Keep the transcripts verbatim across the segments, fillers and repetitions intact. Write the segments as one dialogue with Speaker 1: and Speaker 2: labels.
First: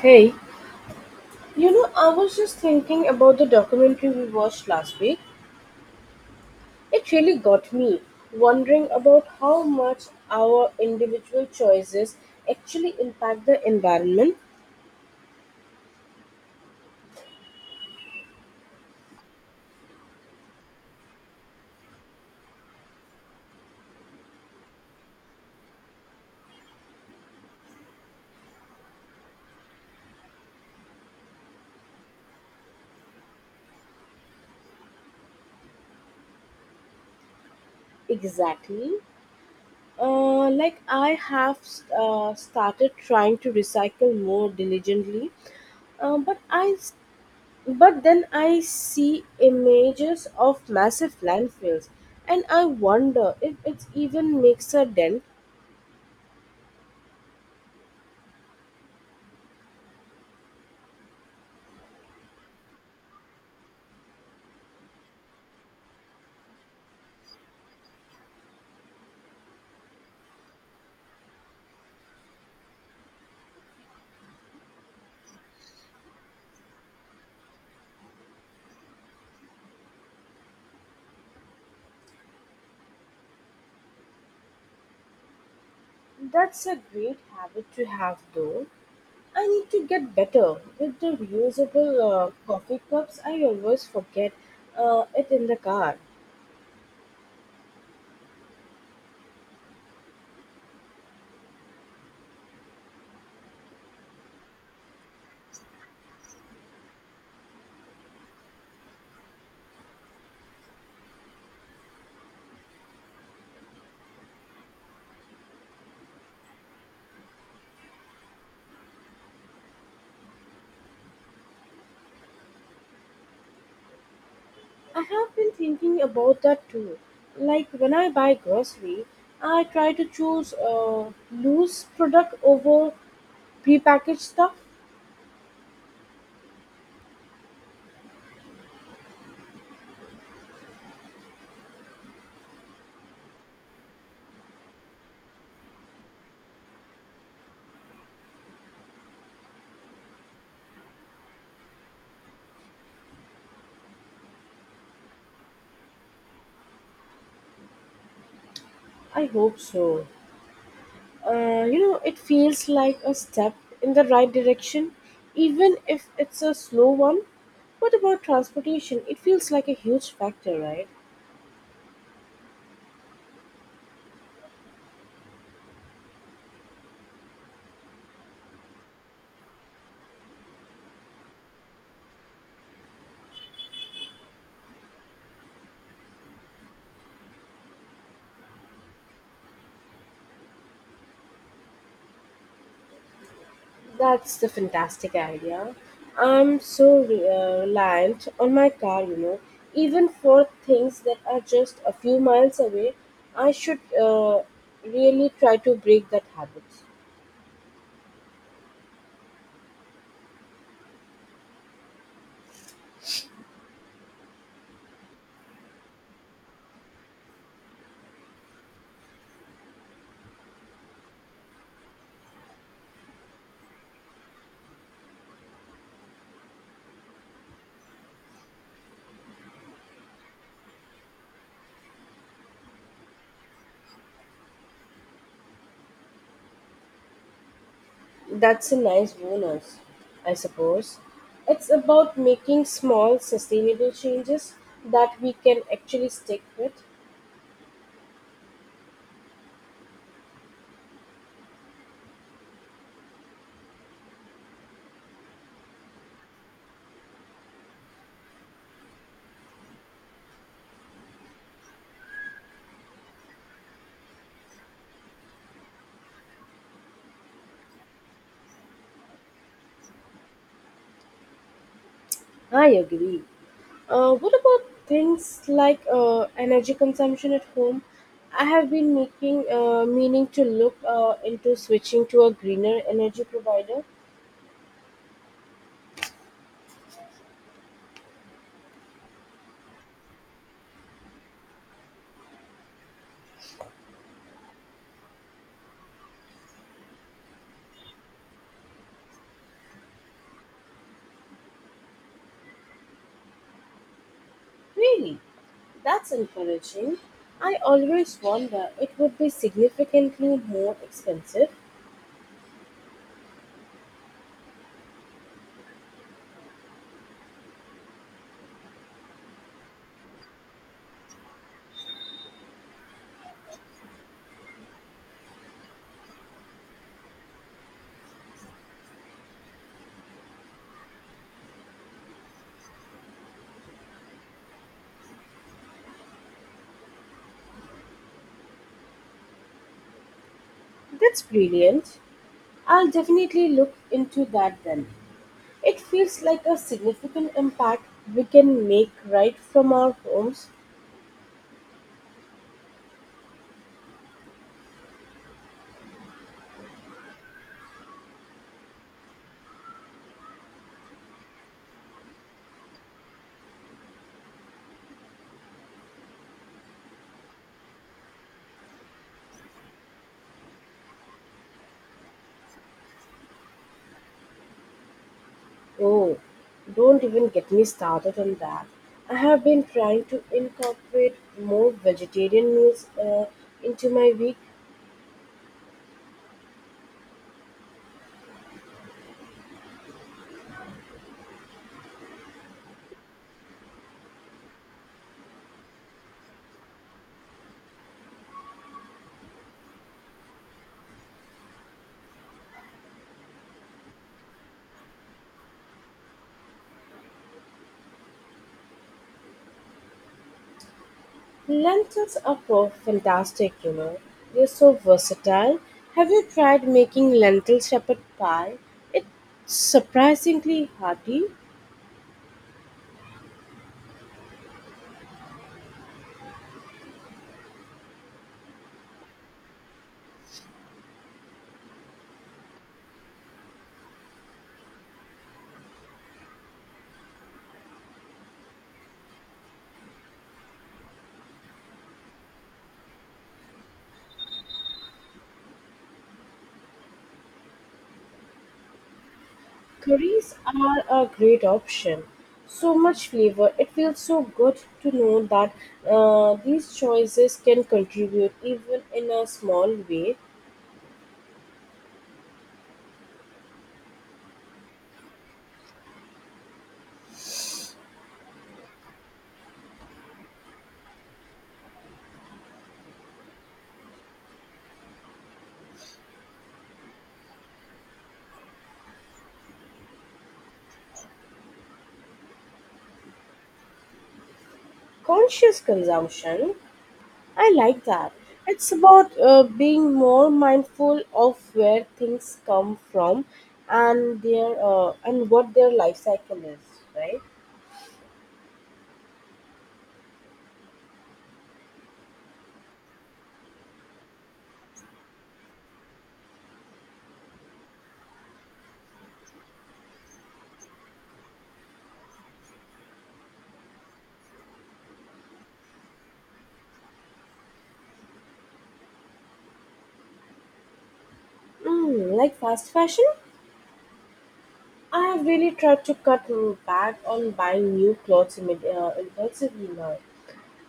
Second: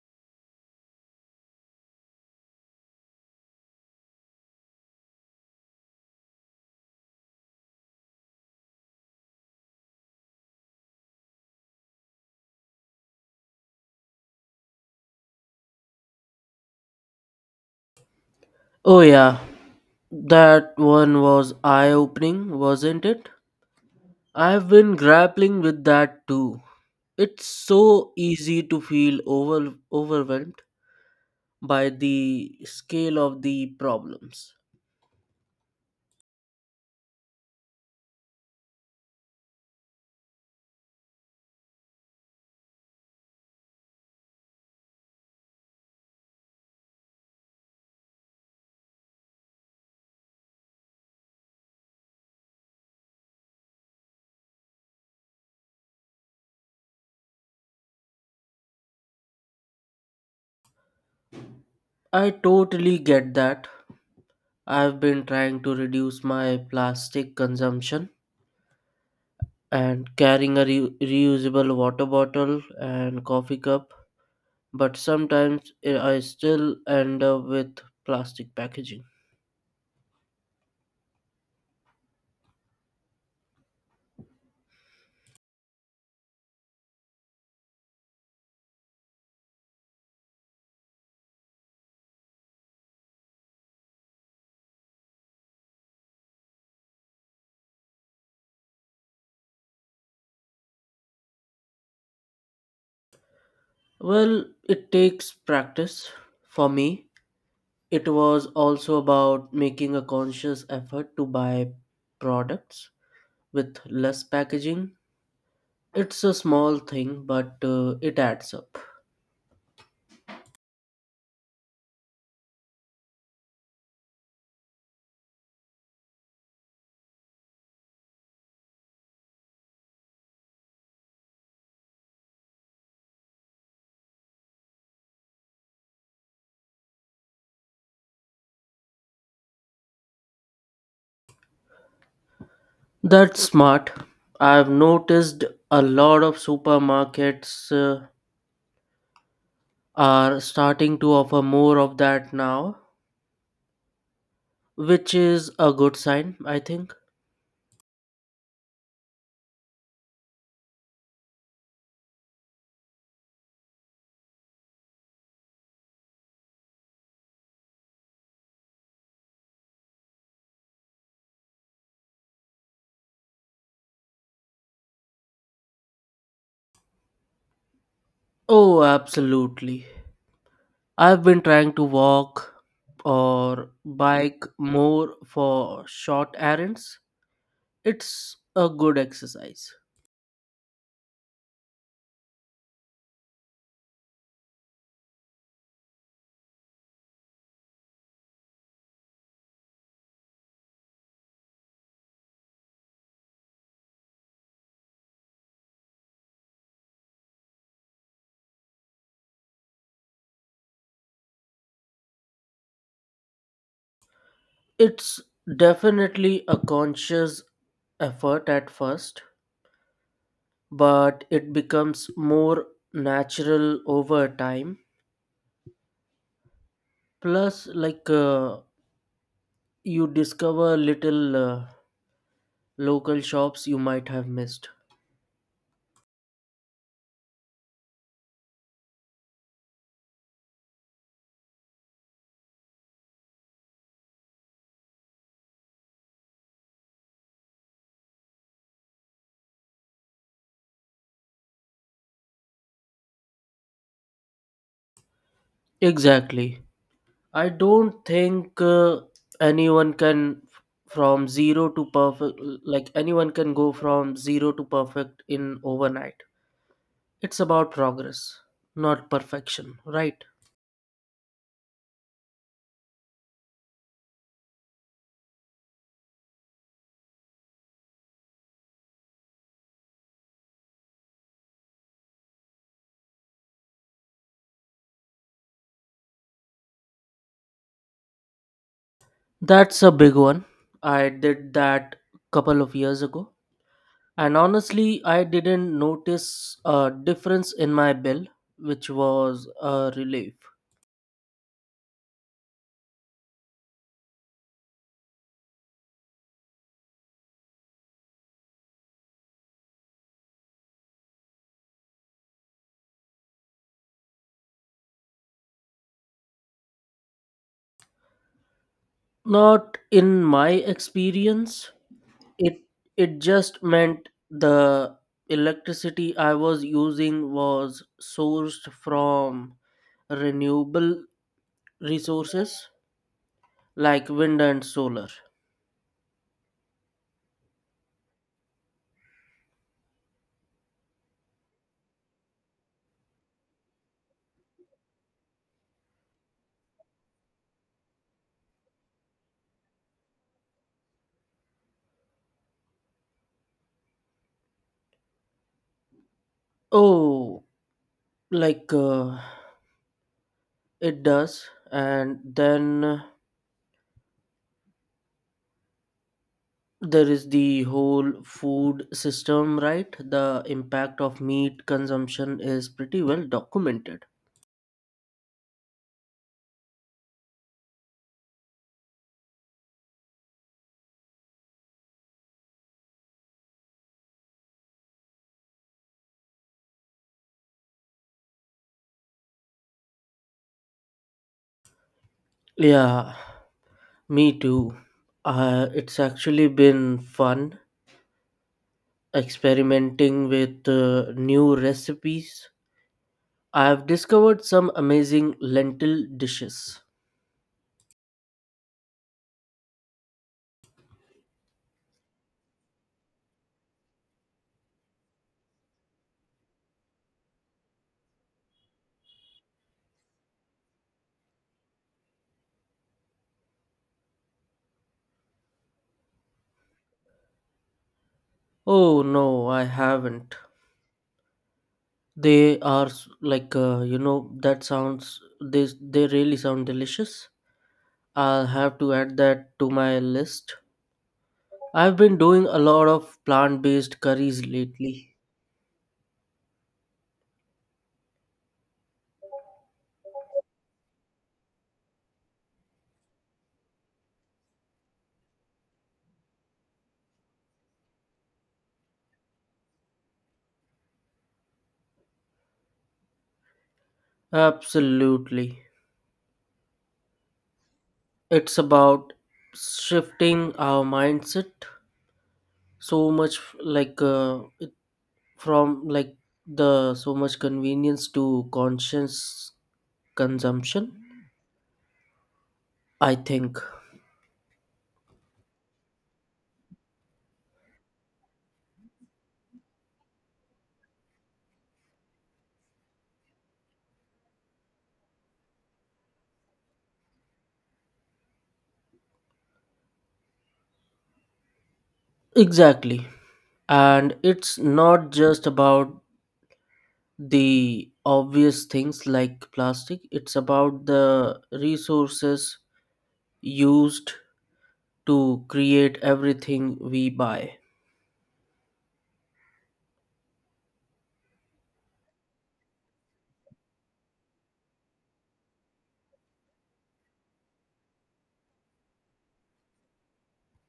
Speaker 1: Hey, you know, I was just thinking about the documentary we watched last week. It really got me wondering about how much our individual choices actually impact the environment.
Speaker 2: Oh, yeah, that one was eye opening, wasn't it? I've been grappling with that too. It's so easy to feel over- overwhelmed by the scale of the problems.
Speaker 1: Exactly. Uh, like, I have uh, started trying to recycle more diligently, uh, but I s- but then I see images of massive landfills, and I wonder if it even makes a dent.
Speaker 2: I totally get that. I've been trying to reduce my plastic consumption and carrying a re- reusable water bottle and coffee cup, but sometimes I I still end up with plastic packaging.
Speaker 1: That's a great habit to have, though. I need to get better with the reusable uh, coffee cups. I always forget uh, it in the car.
Speaker 2: Well, it takes practice. For me, it was also about making a conscious effort to buy products with less packaging. It's a small thing, but uh, it adds up.
Speaker 1: I have been thinking about that too. Like when I buy grocery, I try to choose uh, loose product over prepackaged stuff.
Speaker 2: That's smart. I've noticed a lot of supermarkets uh, are starting to offer more of that now, which is a good sign, I think.
Speaker 1: I hope so. Uh, you know, it feels like a step in the right direction, even if it's a slow one. What about transportation? It feels like a huge factor, right?
Speaker 2: Oh, absolutely. I've been trying to walk or bike more for short errands. It's a good exercise.
Speaker 1: That's the fantastic idea. I'm so re- uh, reliant on my car, you know. Even for things that are just a few miles away, I should uh, really try to break that habit.
Speaker 2: It's definitely a conscious effort at first, but it becomes more natural over time. Plus, like uh, you discover little uh, local shops you might have missed.
Speaker 1: That's a nice bonus, I suppose. It's about making small, sustainable changes that we can actually stick with.
Speaker 2: Exactly. I don't think uh, anyone can f- from zero to perfect, like anyone can go from zero to perfect in overnight. It's about progress, not perfection, right?
Speaker 1: I agree. Uh, what about things like uh, energy consumption at home? I have been making uh, meaning to look uh, into switching to a greener energy provider.
Speaker 2: That's a big one. I did that couple of years ago. And honestly, I didn't notice a difference in my bill, which was a relief.
Speaker 1: Really? That's encouraging. I always wonder it would be significantly more expensive.
Speaker 2: Not in my experience. it it just meant the electricity I was using was sourced from renewable resources like wind and solar.
Speaker 1: That's brilliant. I'll definitely look into that then. It feels like a significant impact we can make right from our homes.
Speaker 2: Oh, like uh, it does. And then there is the whole food system, right? The impact of meat consumption is pretty well documented.
Speaker 1: Oh, don't even get me started on that. I have been trying to incorporate more vegetarian meals uh, into my week.
Speaker 2: Yeah, me too. Uh, it's actually been fun experimenting with uh, new recipes. I have discovered some amazing lentil dishes.
Speaker 1: Lentils are pro- fantastic, you know. They're so versatile. Have you tried making lentil shepherd pie? It's surprisingly hearty.
Speaker 2: Oh no, I haven't. They are s- like uh, you know that sounds they they really sound delicious. I'll have to add that to my list. I've been doing a lot of plant-based curries lately.
Speaker 1: Curries are a great option. So much flavor. It feels so good to know that uh, these choices can contribute, even in a small way.
Speaker 2: Absolutely. It's about shifting our mindset so much like uh, from like the so much convenience to conscious consumption, I think.
Speaker 1: Conscious consumption. I like that. It's about uh, being more mindful of where things come from and their uh, and what their life cycle is, right?
Speaker 2: Exactly, and it's not just about the obvious things like plastic. It's about the resources used to create everything we buy.
Speaker 1: Mm, like fast fashion, I have really tried to cut back on buying new clothes imme- uh, impulsively now.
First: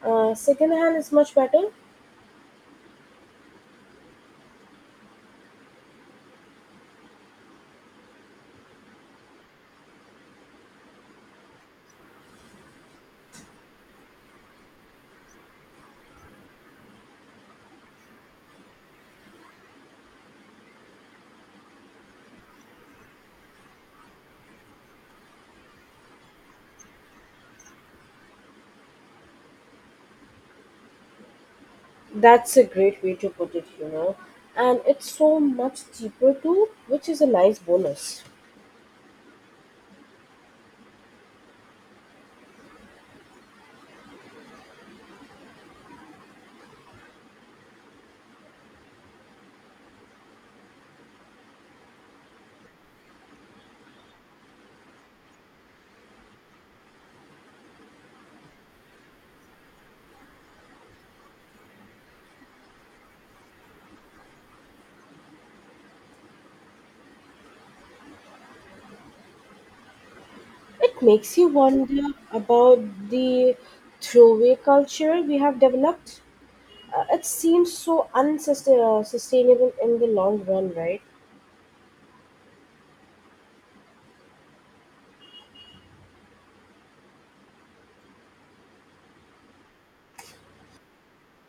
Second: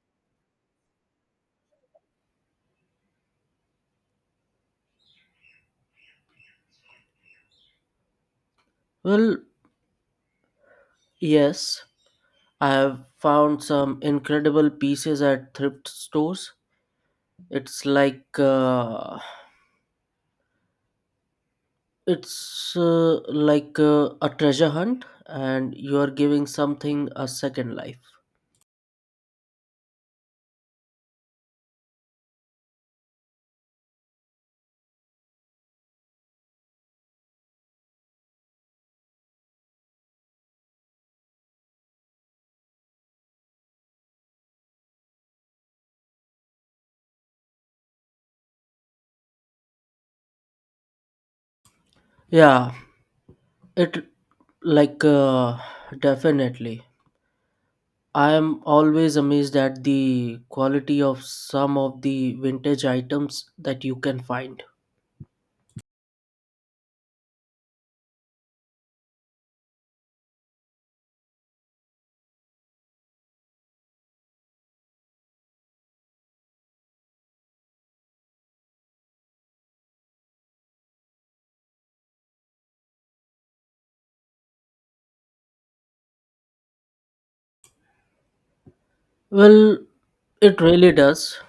Speaker 1: Uh, second hand is much better.
Speaker 2: Well, yes, I have found some incredible pieces at thrift stores. it's like uh, It's uh, like uh, a treasure hunt, and you are giving something a second life.
Speaker 1: That's a great way to put it, you know. And it's so much cheaper too, which is a nice bonus.
Speaker 2: Yeah, it like uh, definitely. I am always amazed at the quality of some of the vintage items that you can find.
Speaker 1: It makes you wonder about the throwaway culture we have developed. Uh, it seems so unsustainable uh, sustainable in the long run, right?
Speaker 2: Well, it really does.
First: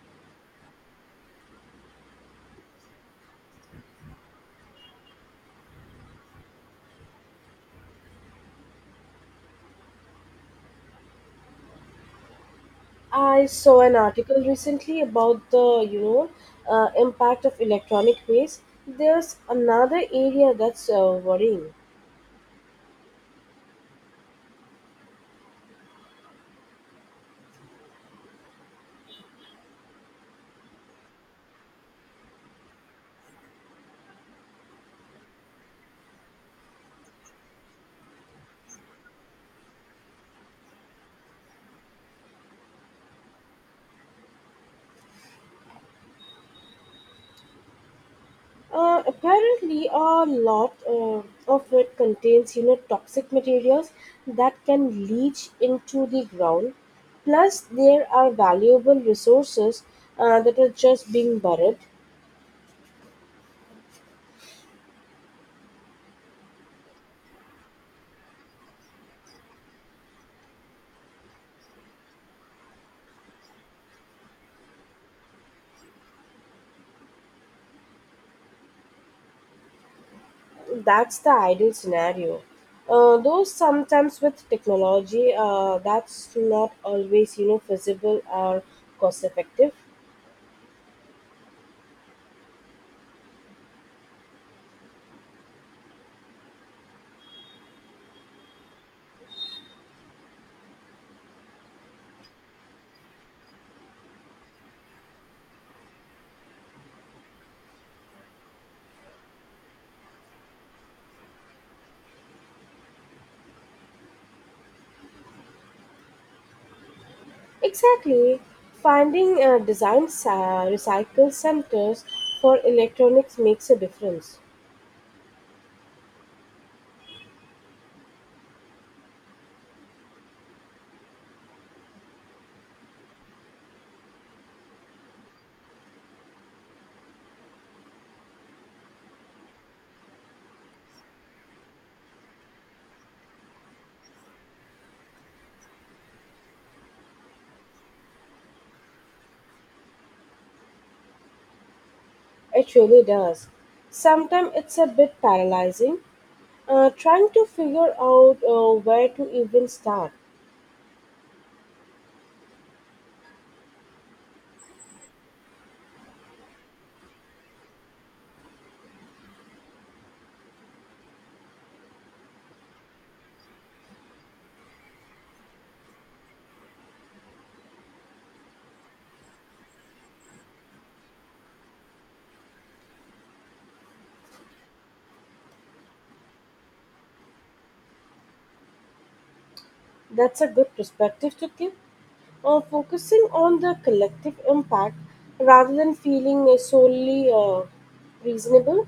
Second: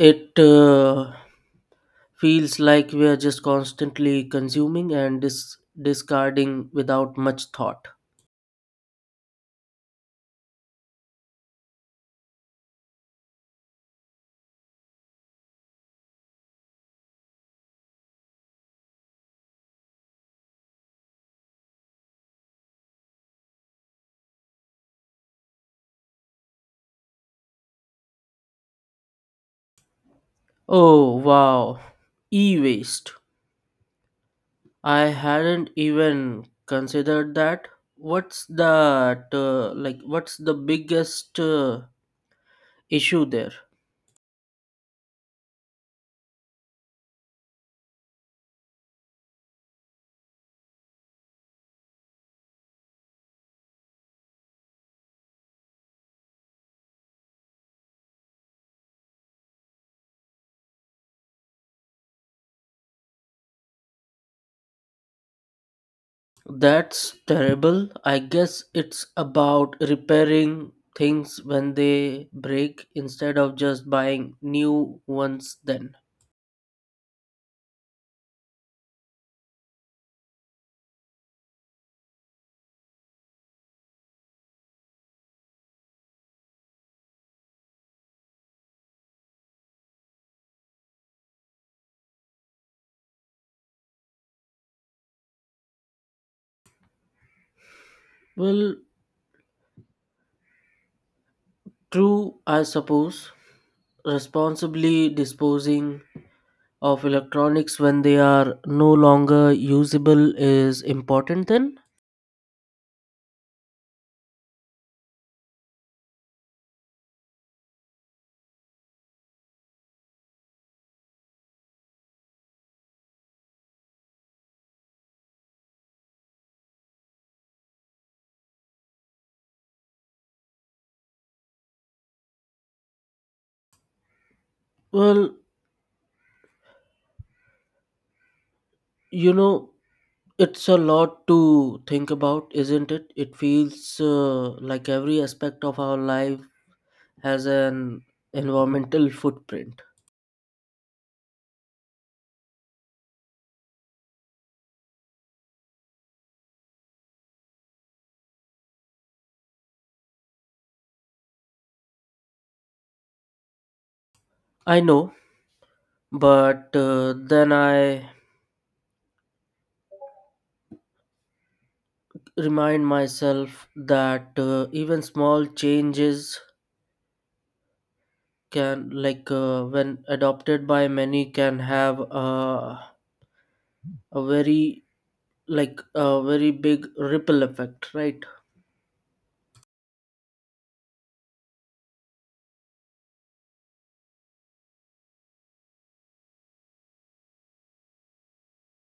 Speaker 2: It uh, feels like we are just constantly consuming and dis- discarding without much thought.
Speaker 1: I saw an article recently about the, you know, uh, impact of electronic waste. There's another area that's uh, worrying.
Speaker 2: Oh, wow. E waste. I hadn't even considered that. What's that uh, like what's the biggest uh, issue there?
Speaker 1: Uh, apparently, a lot uh, of it contains, you know, toxic materials that can leach into the ground. Plus, there are valuable resources uh, that are just being buried.
Speaker 2: That's terrible. I guess it's about repairing things when they break instead of just buying new ones then.
Speaker 1: That's the ideal scenario. Uh, though sometimes with technology, uh, that's not always, you know, feasible or cost effective.
Speaker 2: Well, true, I suppose. Responsibly disposing of electronics when they are no longer usable is important then.
Speaker 1: Exactly. Finding uh, design sa- recycle centers for electronics makes a difference.
Speaker 2: Well, you know, it's a lot to think about, isn't it? It feels uh, like every aspect of our life has an environmental footprint.
Speaker 1: It really does. Sometimes it's a bit paralyzing, uh, trying to figure out uh, where to even start.
Speaker 2: I know, but uh, then I remind myself that uh, even small changes can, like uh, when adopted by many, can have uh, a very like a very big ripple effect, right?
Speaker 1: That's a good perspective to keep, uh, focusing on the collective impact rather than feeling uh, solely uh, reasonable.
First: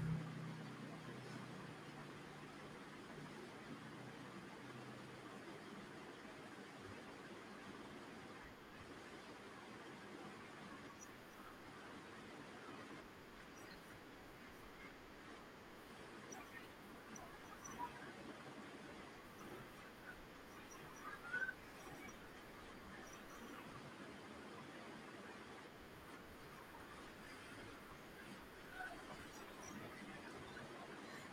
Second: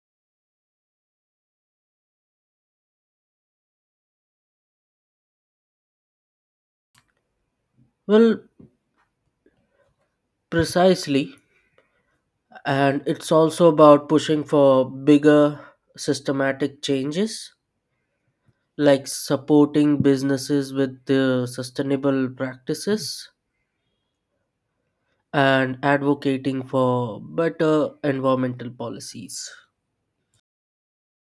Speaker 2: Well, precisely, and it's also about pushing for bigger systematic changes, like supporting businesses with the sustainable practices and advocating for better environmental policies.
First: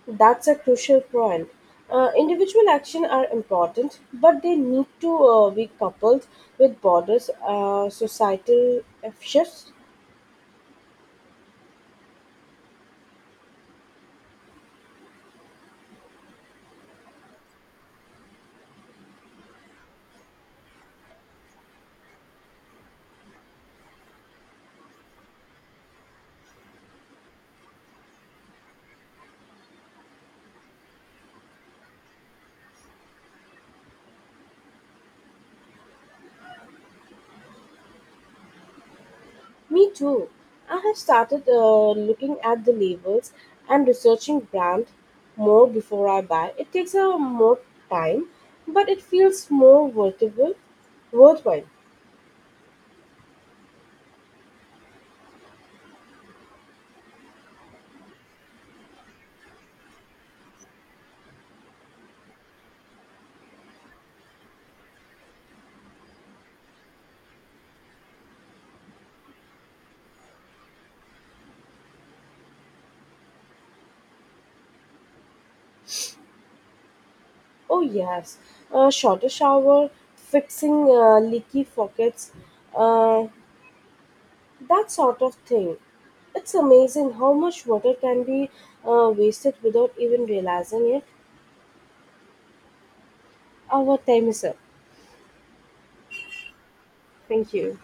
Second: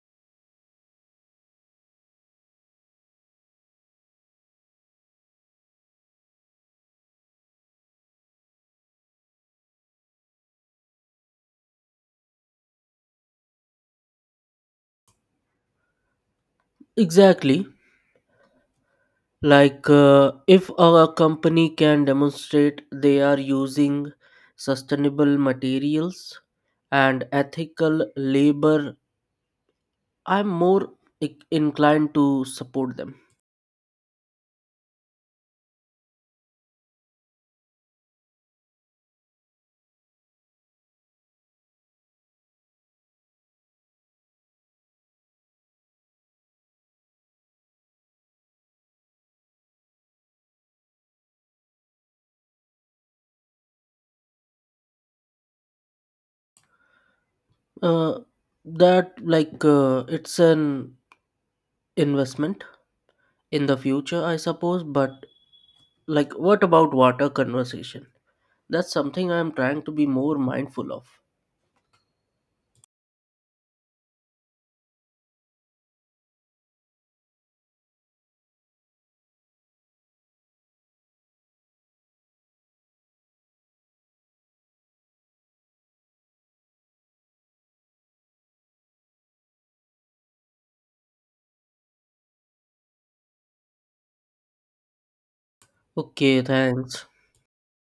Speaker 1: That's a crucial point. Uh, individual action are important, but they need to uh, be coupled with broader uh, societal shifts.
Speaker 2: Exactly. like uh, if a company can demonstrate they are using sustainable materials and ethical labor, I'm more i- inclined to support them.
Speaker 1: Me too. I have started uh, looking at the labels and researching brand more before I buy. It takes a more time, but it feels more worthwhile. Worthwhile.
Speaker 2: Uh, that like uh, it's an investment in the future, I suppose. But like, what about water conversation? That's something I'm trying to be more mindful of.
Speaker 1: Oh yes, a shorter shower, fixing uh, leaky faucets, uh, that sort of thing. It's amazing how much water can be uh, wasted without even realizing it. Our time is up.
Speaker 2: Okay, thanks.
Speaker 1: Thank you.